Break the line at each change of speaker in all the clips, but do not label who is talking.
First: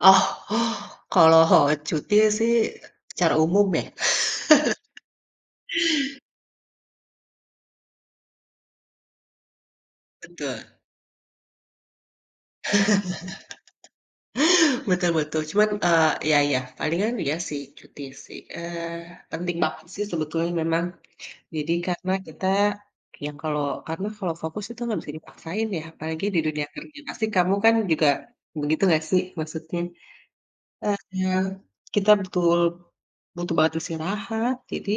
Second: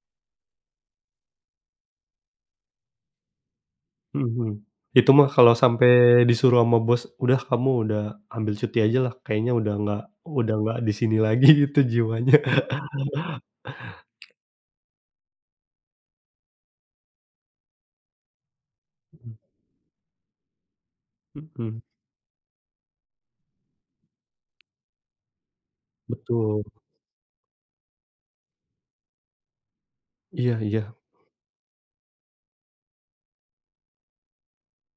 Oh. Kalau cuti, sih, secara umum, ya.
Mhm mhm. Itu mah kalo sampe disuruh sama bos, udah kamu udah ambil cuti ajalah. Kayaknya udah nggak, udah
Betul.
nggak di sini lagi gitu jiwanya.
Betul betul. Cuman, eee, iya iya. Palingan iya, sih, cuti, sih. Eee,
Mhm.
penting banget, sih, sebetulnya memang. Jadi
Mhm.
karena kita yang kalau karena kalau fokus itu nggak bisa dipaksain, ya, apalagi di dunia
Betul.
kerja, pasti kamu, kan, juga, begitu nggak, sih, maksudnya.
Iya iya.
Eee, kita betul butuh banget istirahat. Jadi,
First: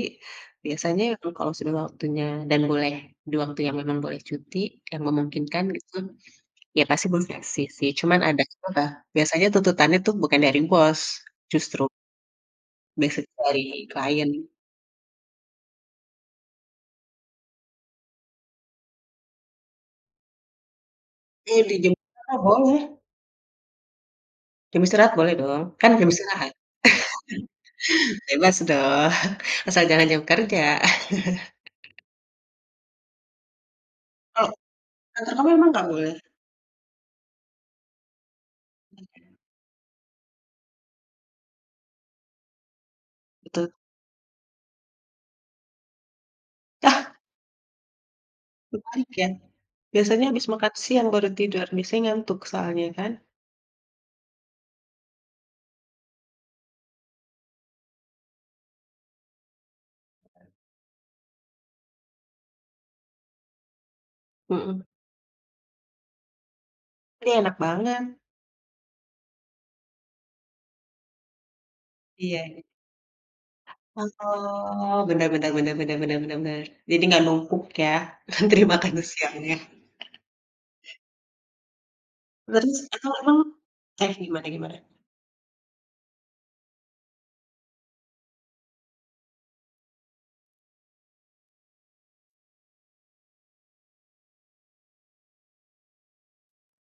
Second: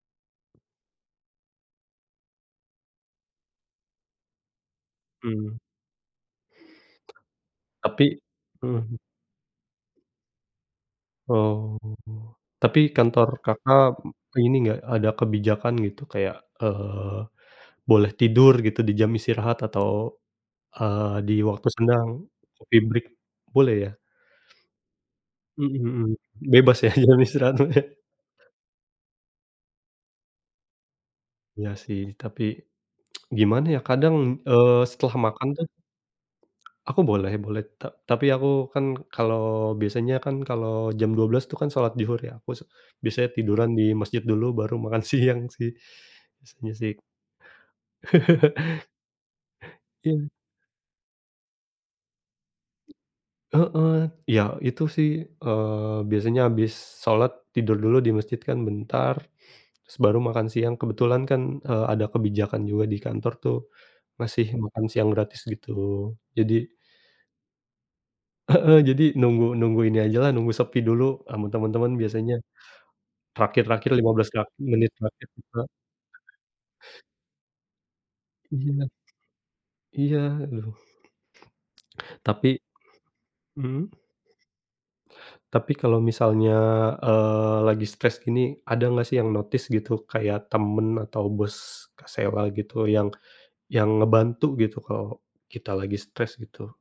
biasanya eng kalau sudah waktunya dan boleh, di waktu yang memang boleh cuti yang
Mmm.
memungkinkan gitu, ya, pasti bos ngasih, sih.
Tapi
Cuman ada aja lah,
mhm.
biasanya tuntutannya, tuh, bukan dari bos,
Oh.
justru
Tapi
biasanya
kantor
dari
Kakak em
klien.
ini nggak, ada kebijakan gitu kayak, eee, boleh tidur gitu di jam istirahat atau, eee, di
Iya
waktu
di jam
senggang,
istirahat
kopi
boleh.
break, boleh, ya?
Jam istirahat boleh dong.
Mmm,
Kan, jam
mhm.
istirahat.
Bebas, ya, di jam istirahat mah ya.
Bebas dong. asal jangan jam kerja.
Iya, sih. Tapi, gimana, ya, kadang,
Kalo,
eee, setelah
kantor
makan,
kamu
tuh
memang nggak boleh?
aku boleh boleh. Ta tapi aku, kan,
Oke.
kalo biasanya, kan, kalo jam 12:00, tuh, kan, salat zuhur, ya, aku se biasanya tiduran
Betul.
di masjid dulu baru makan siang, sih, biasanya, sih.
Yah. Terbalik, ya. Biasanya
Iya.
habis makan siang baru tidur. Biasanya ngantuk soalnya kan.
Heeh. Iya itu, sih, eee, biasanya habis salat, tidur dulu di masjid kan bentar, terus baru makan siang kebetulan kan, eee, ada kebijakan juga di kantor, tuh, ngasih
Mhm.
makan siang gratis gitu. Jadi
Ih enak banget.
Heeh, jadi, nunggu nunggu ini ajalah nunggu sepi dulu, sama temen-temen biasanya.
Iya iya.
Terakhir, terakhir lima
Wag
belas terak menit
oh,
terakhir
benar benar
kita.
benar benar benar benar benar. Jadi nggak numpuk, ya, antri
Iya.
makan siangnya.
Iya, loh. Tapi
Terus atau emang
mhm.
eh, gimana gimana?
Tapi kalo misalnya, eee, lagi stres gini, ada nggak, sih, yang notice gitu kayak temen atau bos Kak Sela gitu yang yang ngebantu gitu kalo kita lagi stres gitu?